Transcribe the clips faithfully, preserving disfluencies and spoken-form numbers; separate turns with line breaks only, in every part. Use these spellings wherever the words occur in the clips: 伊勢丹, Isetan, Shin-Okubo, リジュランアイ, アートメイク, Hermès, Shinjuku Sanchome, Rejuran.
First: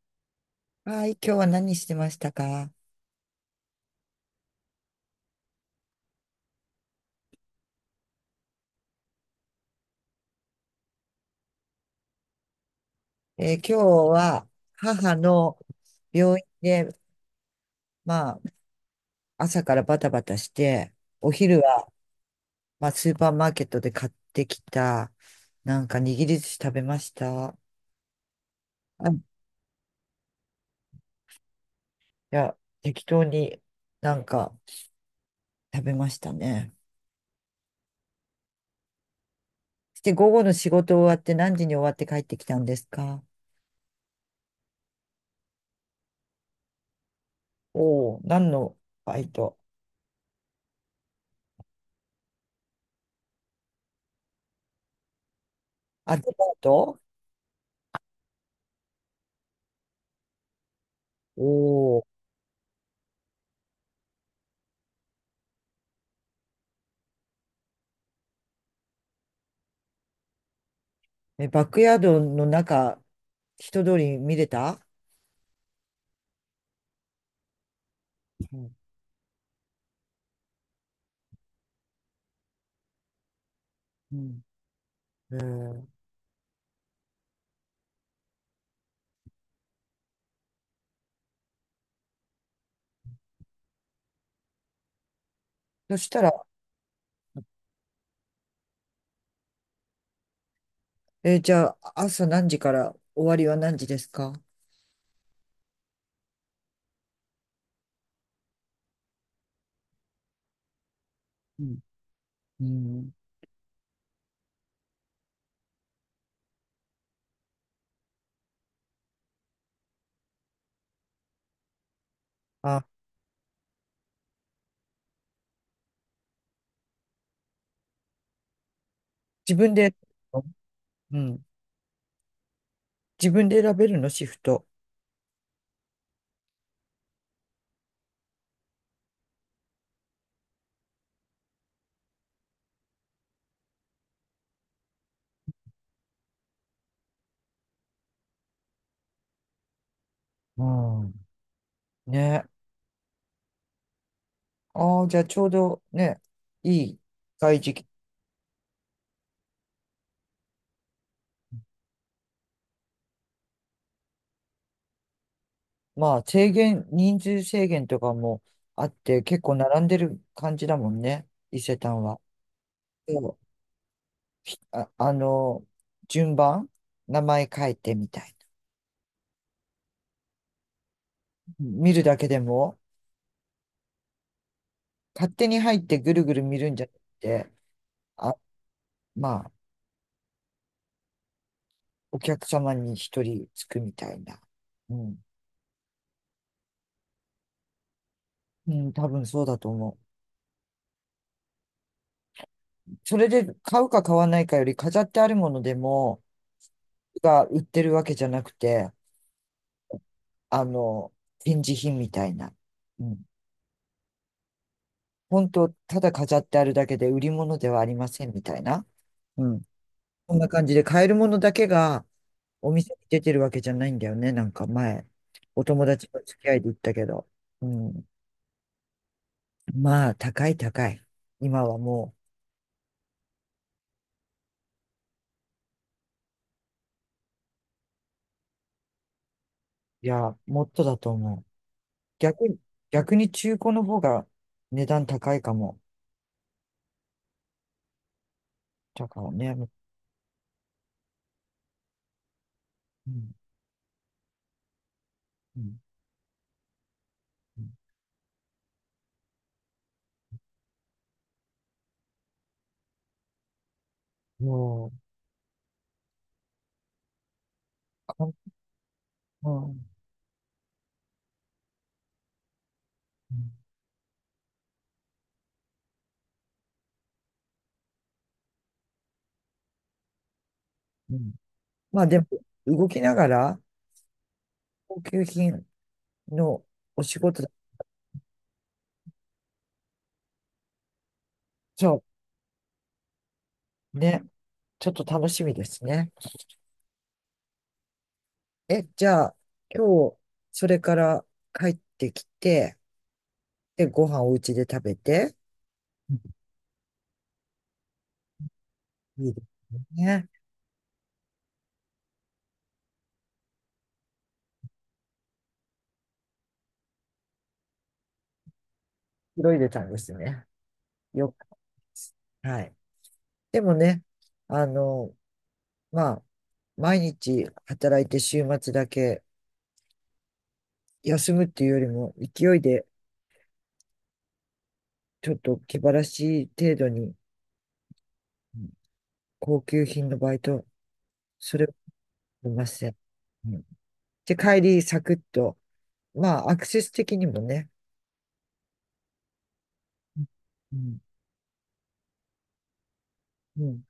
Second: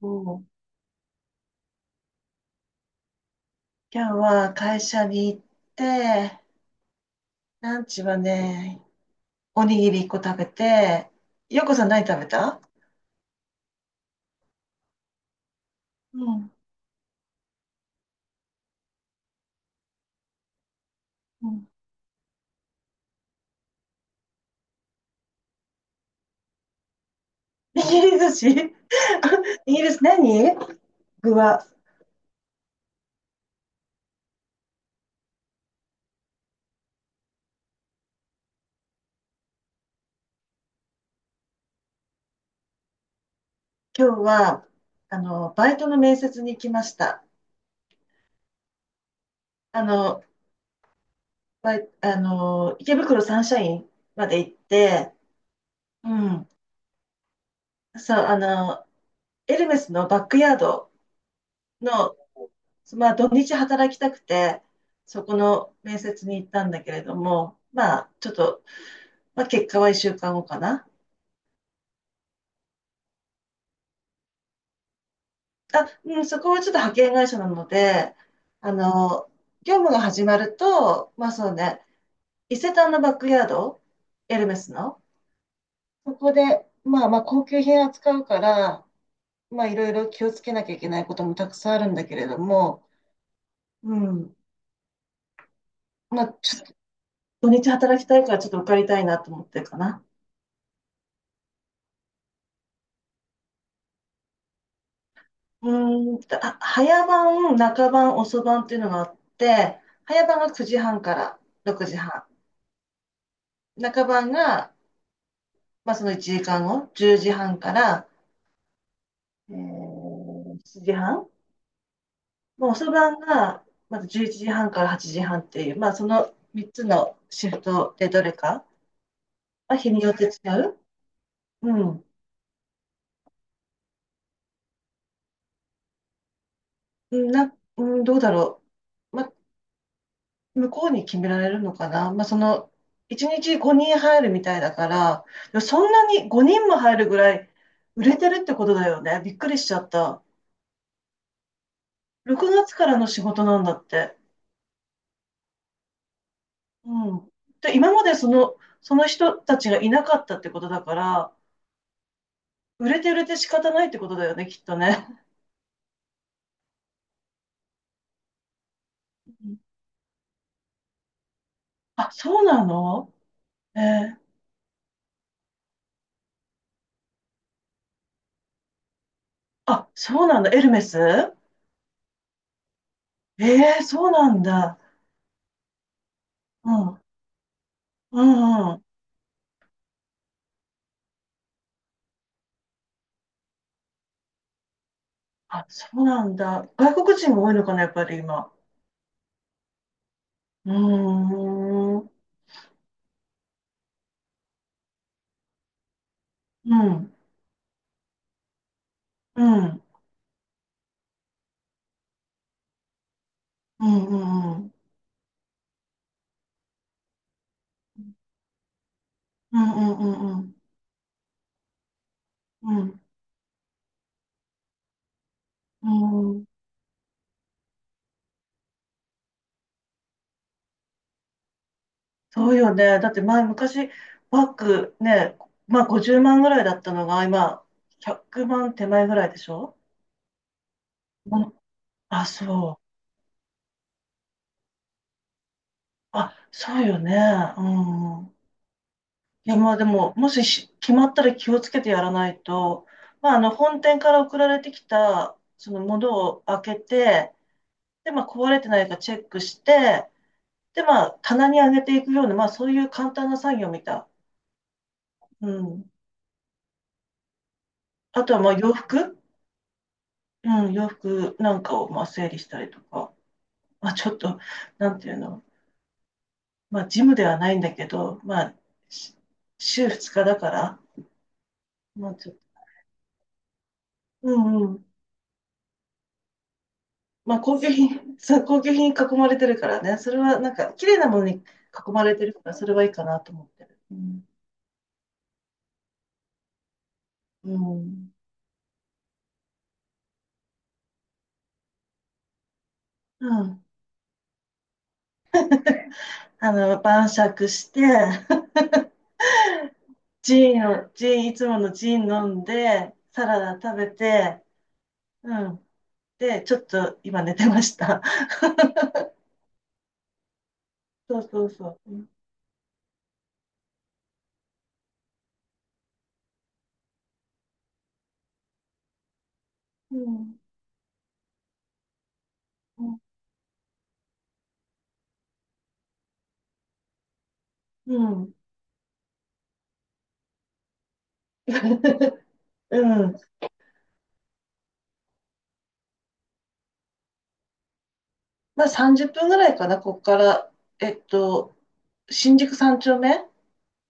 もう、
はい、今日は何してましたか？
今日は会社に行って、ランチはね、おにぎりいっこ食べて、ようこさん何食べた？
えー今日は母の
う
病院
ん。
で、まあ、朝からバタバタして、お
う
昼
ん。
は、まあ、スーパーマーケットで買ってきた、なんか握り寿司食べました。
握り寿司。
あい
イギリス何、具は、
や、適当になんか食べましたね。して、午後の仕事終わって何時に終わって帰ってきたんですか？
今日は、あの、バイトの面接に行きました。
おおー、何のバイト？
あの、バイ、あの、池袋サンシャインまで行って、う
あ、デパ
ん。
ート？
そう、あの、エルメスのバックヤード
おお
の、まあ、土日働きたくて、そこの面接に行ったんだけれども、まあ、ちょっと、まあ、結果はいっしゅうかんごかな。
ー、え、バックヤードの中、人通り見れた？
あ、うん、そこはちょっと派遣会社なので、
う
あ
ん
の、業務が始まると、まあそうね、伊勢丹のバックヤード、
う
エ
ん、
ルメスの、
えー
そこで、まあまあ高級品扱うから、まあいろいろ気をつけなきゃいけないこともたくさんあるんだけれども、うん、
そした
まあ
ら。
ちょっと土日働きたいからちょっと受かりたいなと思ってるかな。
えーじゃあ、朝何時から終わりは何時ですか？
うーん、あ、早番、中番、遅番っていうのがあって、早番がくじはんから
うん
ろくじはん。
うん、
中番が、まあ、そのいちじかんご、じゅうじはんから、えー、しちじはん。もう
あ、
遅番が、まずじゅういちじはんからはちじはんっていう、まあ、そのみっつのシフトでどれか、
自分
まあ、日
で。
によって違う。
うん。
うん。
自分で選べるの、シフト？
うんな、うん、どうだろう。まあ、向こうに決められるのかな。まあ、その、いちにちごにん入るみたいだから、でもそんなにごにんも入るぐらい売れてるってことだよね。びっくりしちゃった。
うん、ね。
ろくがつからの仕事なんだって。
ああ、じゃあちょうどね、いい
うん。
外時
で、
期。
今までその、その人たちがいなかったってことだから、売れて売れて仕方ないってことだよね、きっとね。
まあ、制限、人数制限とかもあって、
う
結構
ん。
並んでる感じだもんね、伊勢丹
あ、
は。
そうなの？
そう。
えー
あ、あの、順番、名前書いてみたい
あ、そうなんだ。エルメス。
な。見るだけでも
えー、そうなんだ。
勝手に入ってぐるぐる見る
う
んじゃな
ん。
くて、
う
あ、
ん。
まあ、お客様に一人つくみたいな。うん。
あ、そうなんだ。外国人が多いのかな、やっぱり今。
うん、多分そうだと思
うーん。うん。
う。それで買うか買わないかより飾ってあるものでも、
うん。
が売ってるわけじゃなくて、
うん。
あの、展示品みたいな。うん。
うん。うん。
本当、ただ飾ってあるだけで売り物ではありませんみたいな。う
う
ん。
んうんう
こん
んう
な
ん。
感じで買えるものだけがお
う
店に
ん。
出てるわけじゃないんだよね。なんか前、お友
うんうん
達の
うんうん
付
う
き合
ん。
いで言ったけど。うん。まあ、高い高い。今はも
そうよね。だって前、昔、バッグね、まあごじゅうまんぐらいだったのが、今、ひゃくまん手前ぐらいでしょ？
う、いや、もっとだと思
う
う。
ん。あ、
逆に、
そう。
逆に中古の方が値段高いかも。
あ、そうよね。うん。
だから
い
ね、
や、まあでも、もしし決まったら気をつけてやらないと、
う、う
ま
ん
あ、あの、本店から送られてきた、
う
そ
ん
のものを開けて、
うん、
で、まあ、壊れてないかチェックして、で、まあ、棚に上げていくような、まあ、そういう簡単な作業みた
も
い。うん。
う、か
あ
ん、
とは、まあ、洋服
うんうん
うん、洋服なんかを、まあ、整理したりとか、まあ、ちょっと、なんていうの、まあ、ジムではないんだけど、まあ、し週ににちだから、
うん、まあ
まあ、
でも、
ちょっと、
動きながら、
うんうん。
高級品のお仕
まあ、
事だ。
高級品、そう、高級品に囲まれてるからね、それはなんか、綺麗なものに囲
そ
まれてるから、それはいいかなと思ってる。う
う、ね、
ん。
ちょっと楽しみですね。
うん。
え、じゃあ、今日、それから帰ってきて、
うん。
で、ご飯お家で食べて、うん、
あの、晩酌して、
いいですね。
ジーンを、ジーン、いつものジーン飲んで、サラダ食べて、うん。で、ちょっと今寝てました。
広いでたんですね。
そう
よ
そ
く
う
で
そう。う
す。はい。でもね、あの、まあ、毎日働いて週末だけ
ん。
休むっていうよりも、勢い
う
で
ん。
ちょっと気晴らしい程度に、
うん。
うん、高級品のバイト、それは ありま
う
せん。
ん。
うん、で、帰りサクッと、まあ、アクセス的にもね、
まあさんじゅっぷんぐらいかな、こっか
うん
ら。
う
えっ
ん
と、新宿三丁目
うん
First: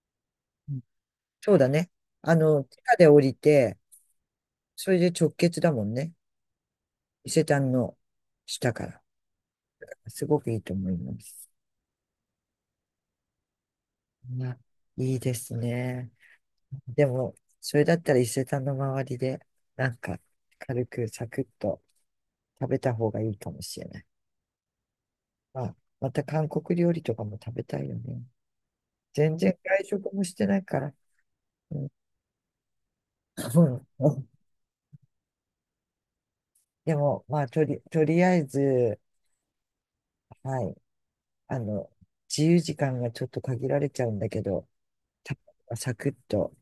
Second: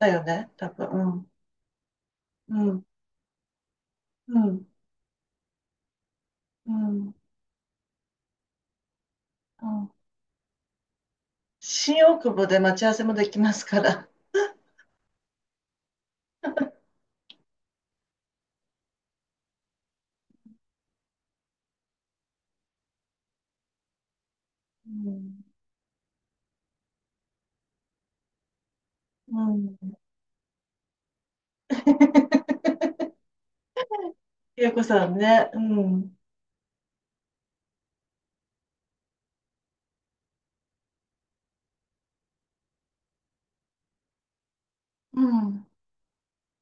だよね、多
うん、
分。
そうだね。あ
う
の、
ん。う
地
ん。
下で降りて、
うん。
それで直結だもんね。
うん。
伊勢丹の下から。
うん。
すごくいいと思います。
新大久保で待ち合わせもできますから。
まあ、いいですね。でも、それだったら伊勢丹の周りで、なんか、軽くサクッと食べた方がいいかもしれない。
うん。
まあ、また韓国料理とかも食べたいよね。全
う
然
ん。
外食もしてないから。うん、うん。
ゆうこさんね。うん。
でも、まあ、とり、とりあえず、はい、あの、自由時間がちょっと限られちゃうんだけど、
う
た
ん。
サクッと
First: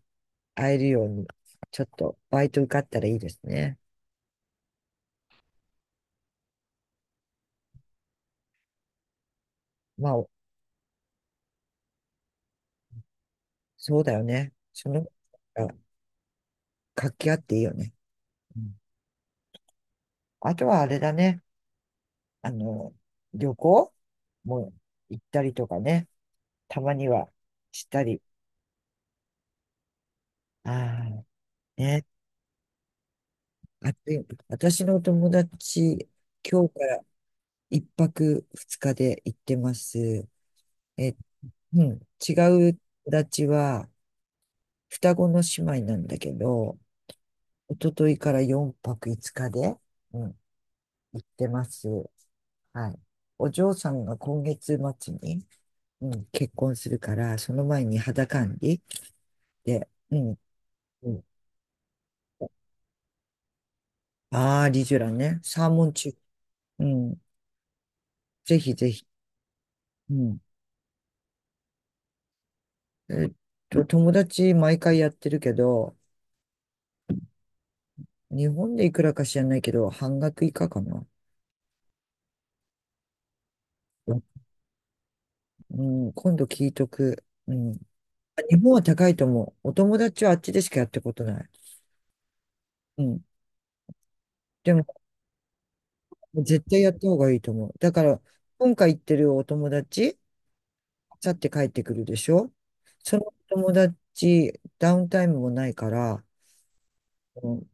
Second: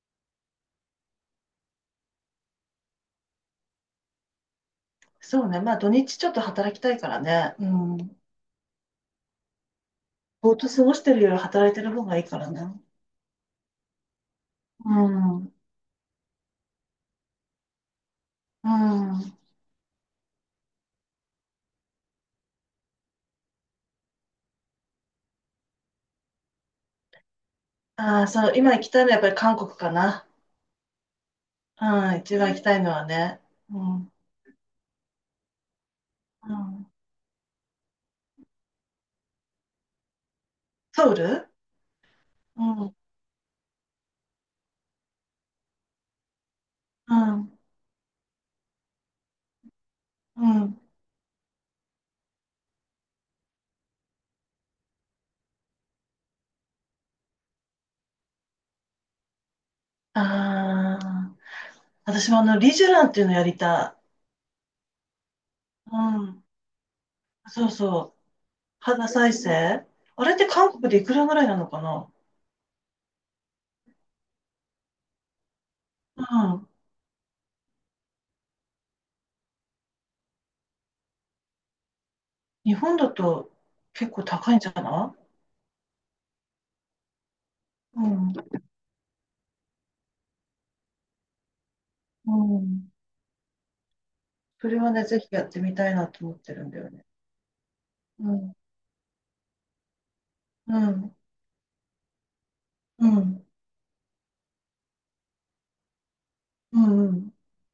会えるように、ちょっとバイト受かったらいいですね。
そうね。まあ土日ちょっと働きたいからね。うん。
まあ、
ぼーっと過ごしてるより働いてる方がいいからね。
そうだよね。そ
う
の、
ん。うん。
活気あっていいよね。うん、あとはあれだね。あの、旅行も行ったりとかね。たまにはしたり。
ああ、そう。今行きたいのはやっぱり韓国かな。
ああ、ね。
うん。一番行きたいのはね。う
あと、
ん。
私の友達、
う
今日か
ん。
らいっぱくふつかで行ってます。
ソウ
え、
ル？
うん。違
う
う
ん。
友達は、双子の姉妹なんだけど、
うん。
一昨日からよんぱくいつかで、うん、
うん。
行ってます。はい。お嬢さんが今月末に、うん、結婚するから、その前に肌管理で、うん、
あ
うん。
あ。私もあの、リジュランっていうのやりた
ああ、リジュラね。サーモ
い。
ン
う
中。
ん。
うん。
そうそう。
ぜひぜひ。
肌再生。
う
あれっ
ん。
て韓国でいくらぐらいなのかな。
えっと、友達毎回やってるけど、
うん。
日本でいくらか知らないけど、半額以下かな。
日本だと結構高いんじゃな
うん、今度聞いとく。うん。
い？うん。
日本は高いと思う。お友達はあっちでしかやったことない。
うん。
うん。
そ
で
れ
も、
はね、ぜひやってみたいなと思って
絶
るんだ
対や
よ
っ
ね。
た方がいいと思う。だから、
うん、
今回行ってるお友達、
うん、
去って帰ってくるでしょ？
う
その
ん、
友達、ダウンタイムもないから、
うん、うん、
うん、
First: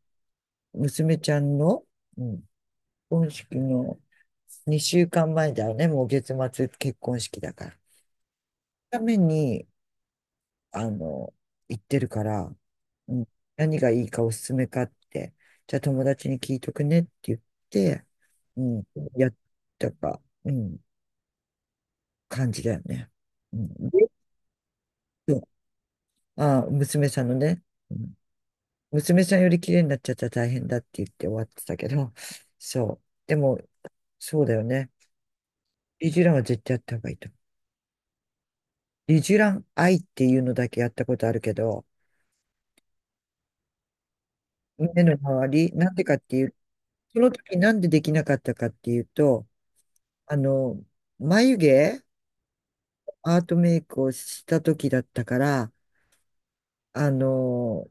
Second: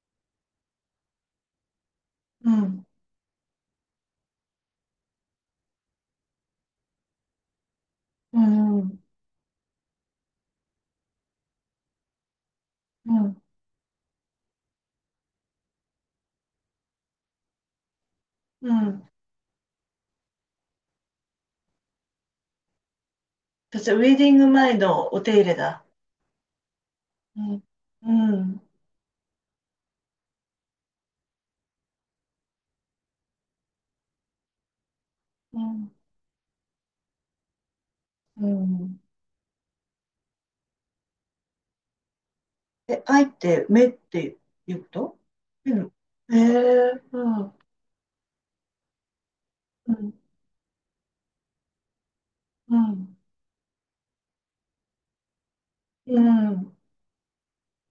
娘ちゃんの、うん、結
うん、
婚式のにしゅうかんまえだよね、もう月末結婚式だから。
う
た
ん、
めに、あの、行ってるから、
う
うん、
ん、
何がいいかおすすめかって、じゃあ友達に聞いとくねって言って、う
う
ん、
ん。
やったか、うん、感じだよね。うん、
私はウ
で、
ェディング前のお手
そ
入
う、
れだ。
あ、娘さんの
う
ね。
ん、
うん、
うん、
娘さんより綺麗になっちゃったら大変だって言って終わってたけど、そう。でも、そうだよね。
うん、
リジュランは絶対やった方がいいと思う。
うん。
リジュランアイっていうのだけやったことあるけど、
え、愛って目って言うこ
目の
と？
周り、
う
な
ん。
んでかって
え
いう、
え
その
うん、
時なんでできなかったかっていうと、
うん、
あの、眉毛、
うん、
アートメイクをした時だったから、
うん、うん、
あの、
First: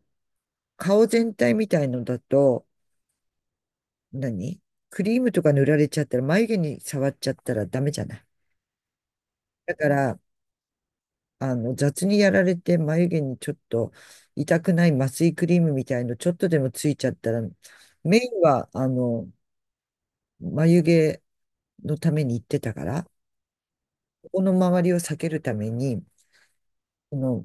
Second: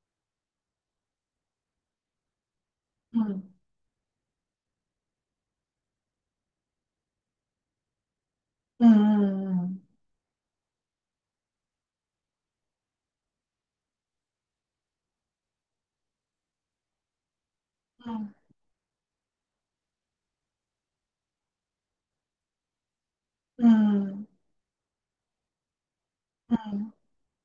顔全体みたいのだと、
うん、
何クリームとか塗られちゃったら、眉毛に触っちゃったらダメじゃない。
う
だ
ん、
から、あの、雑にやられて眉毛にちょっと痛くない麻酔クリームみたいのちょっとでもついちゃったら、
う
メイ
ん、
ンは、あの、眉毛のために行ってたから、
うん、
ここの周りを避けるために、この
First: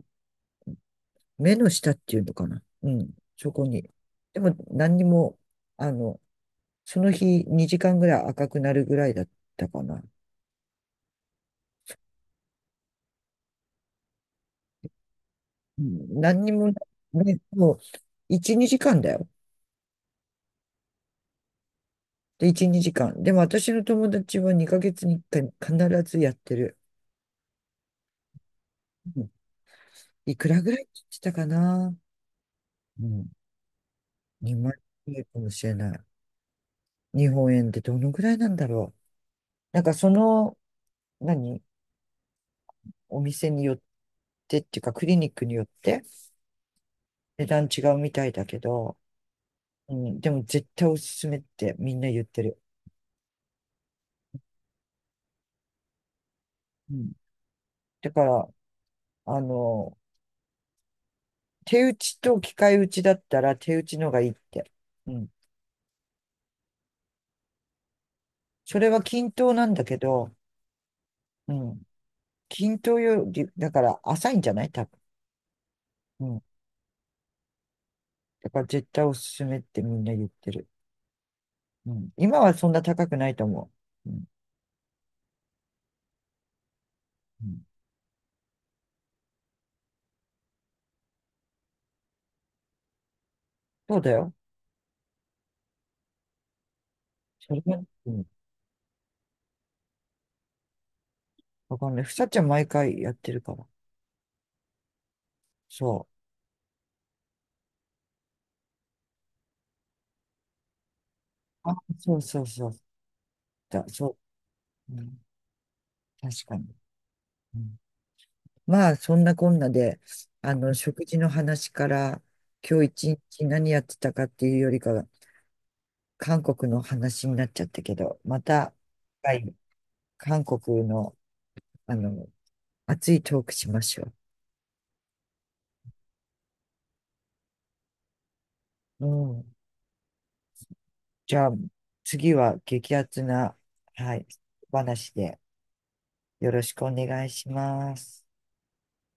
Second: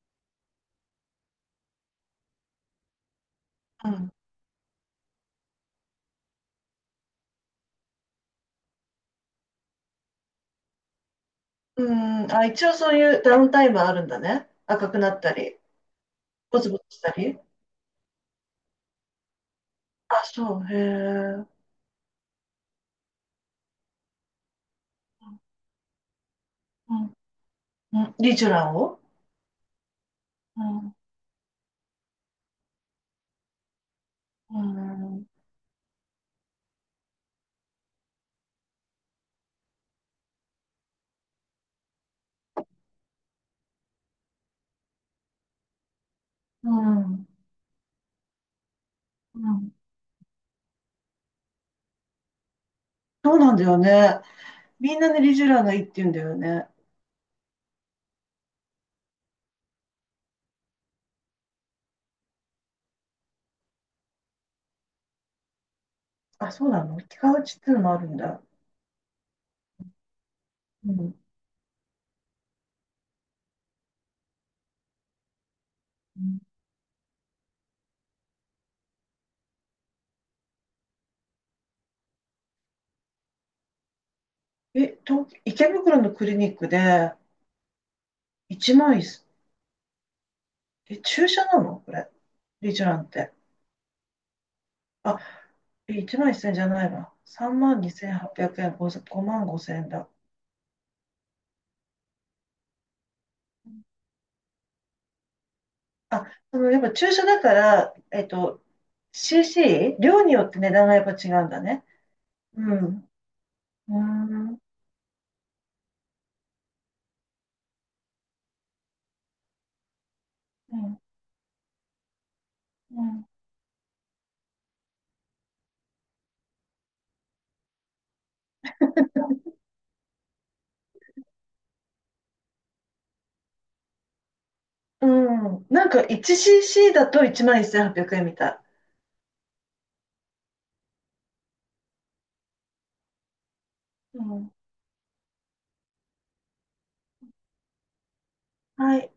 目の下っていうのかな。うん、そこに。
うん、
でも何にも、あの、その日にじかんぐらい赤くなるぐらいだったかな。
うん。あ、一応そういうダウンタイムはあるんだね。赤くなったり。
うん、何に
ボ
も、
ツ
ね、
ボツしたり。
もういち、にじかんだよ。
あ、そう、へえ。
で、いち、にじかん。でも私の友達はにかげつにいっかい必ずやってる。
うん。うん、リジュラを。
うん、いくら
う
ぐらいって
ん、
言ってたかな。うん。
う
にまん円ぐら
ん、
いかもしれない。日本円でどのぐらいなんだろう。なんかその、何お店によってっていうかクリニックによって
うん、
値段違うみたいだけど、
うん。
うん。でも絶対おすすめってみんな言ってる。
そうなんだよね。みんなね、リジュラがいいって言うんだよね。
うん。だから、あの、手打ちと機械打ちだったら手打ちのがいいって。うん。
あ、そうなの？気がちっていうのもあるんだ。
それは均等なんだけど、
うん。
うん。均等より、だから浅いんじゃない多分。
う
う
ん。
ん。だから絶対おすすめってみんな言ってる。うん。今はそんな高くないと思う。うん。
え、東、池袋のクリニックで
うん、
いちまんせん、え、注射なのこれ？リジュランって。
そうだよ。
あ、えいちまんせんじゃないわ。
そ
3
れが、
万
うん。
にせんはっぴゃくえん、ご、ごまんごせんえんだ。
わかんない。ふさちゃん毎回やってるから。そ
あ、その、やっぱ注射だから、えっと、シーシー？ 量によって値段がやっぱ違うんだ
う。あ、
ね。
そうそう
う
そう。
ん。
だ、
うー
そ
ん。
う。うん。確かに。うん。まあ、そんなこんなで、あの、
うん。
食事の話から、今
う
日一
ん。
日何やってたかっていうよりかは、韓国の話になっちゃったけど、また、はい、韓国の、あの、熱いトークしましょ
うん。なんか いちシーシー だといちまんせんはっぴゃくえんみたい。
う。うん。じゃあ、次は激アツな、は
う
い、
ん。
お話でよろしくお願いします。
はい。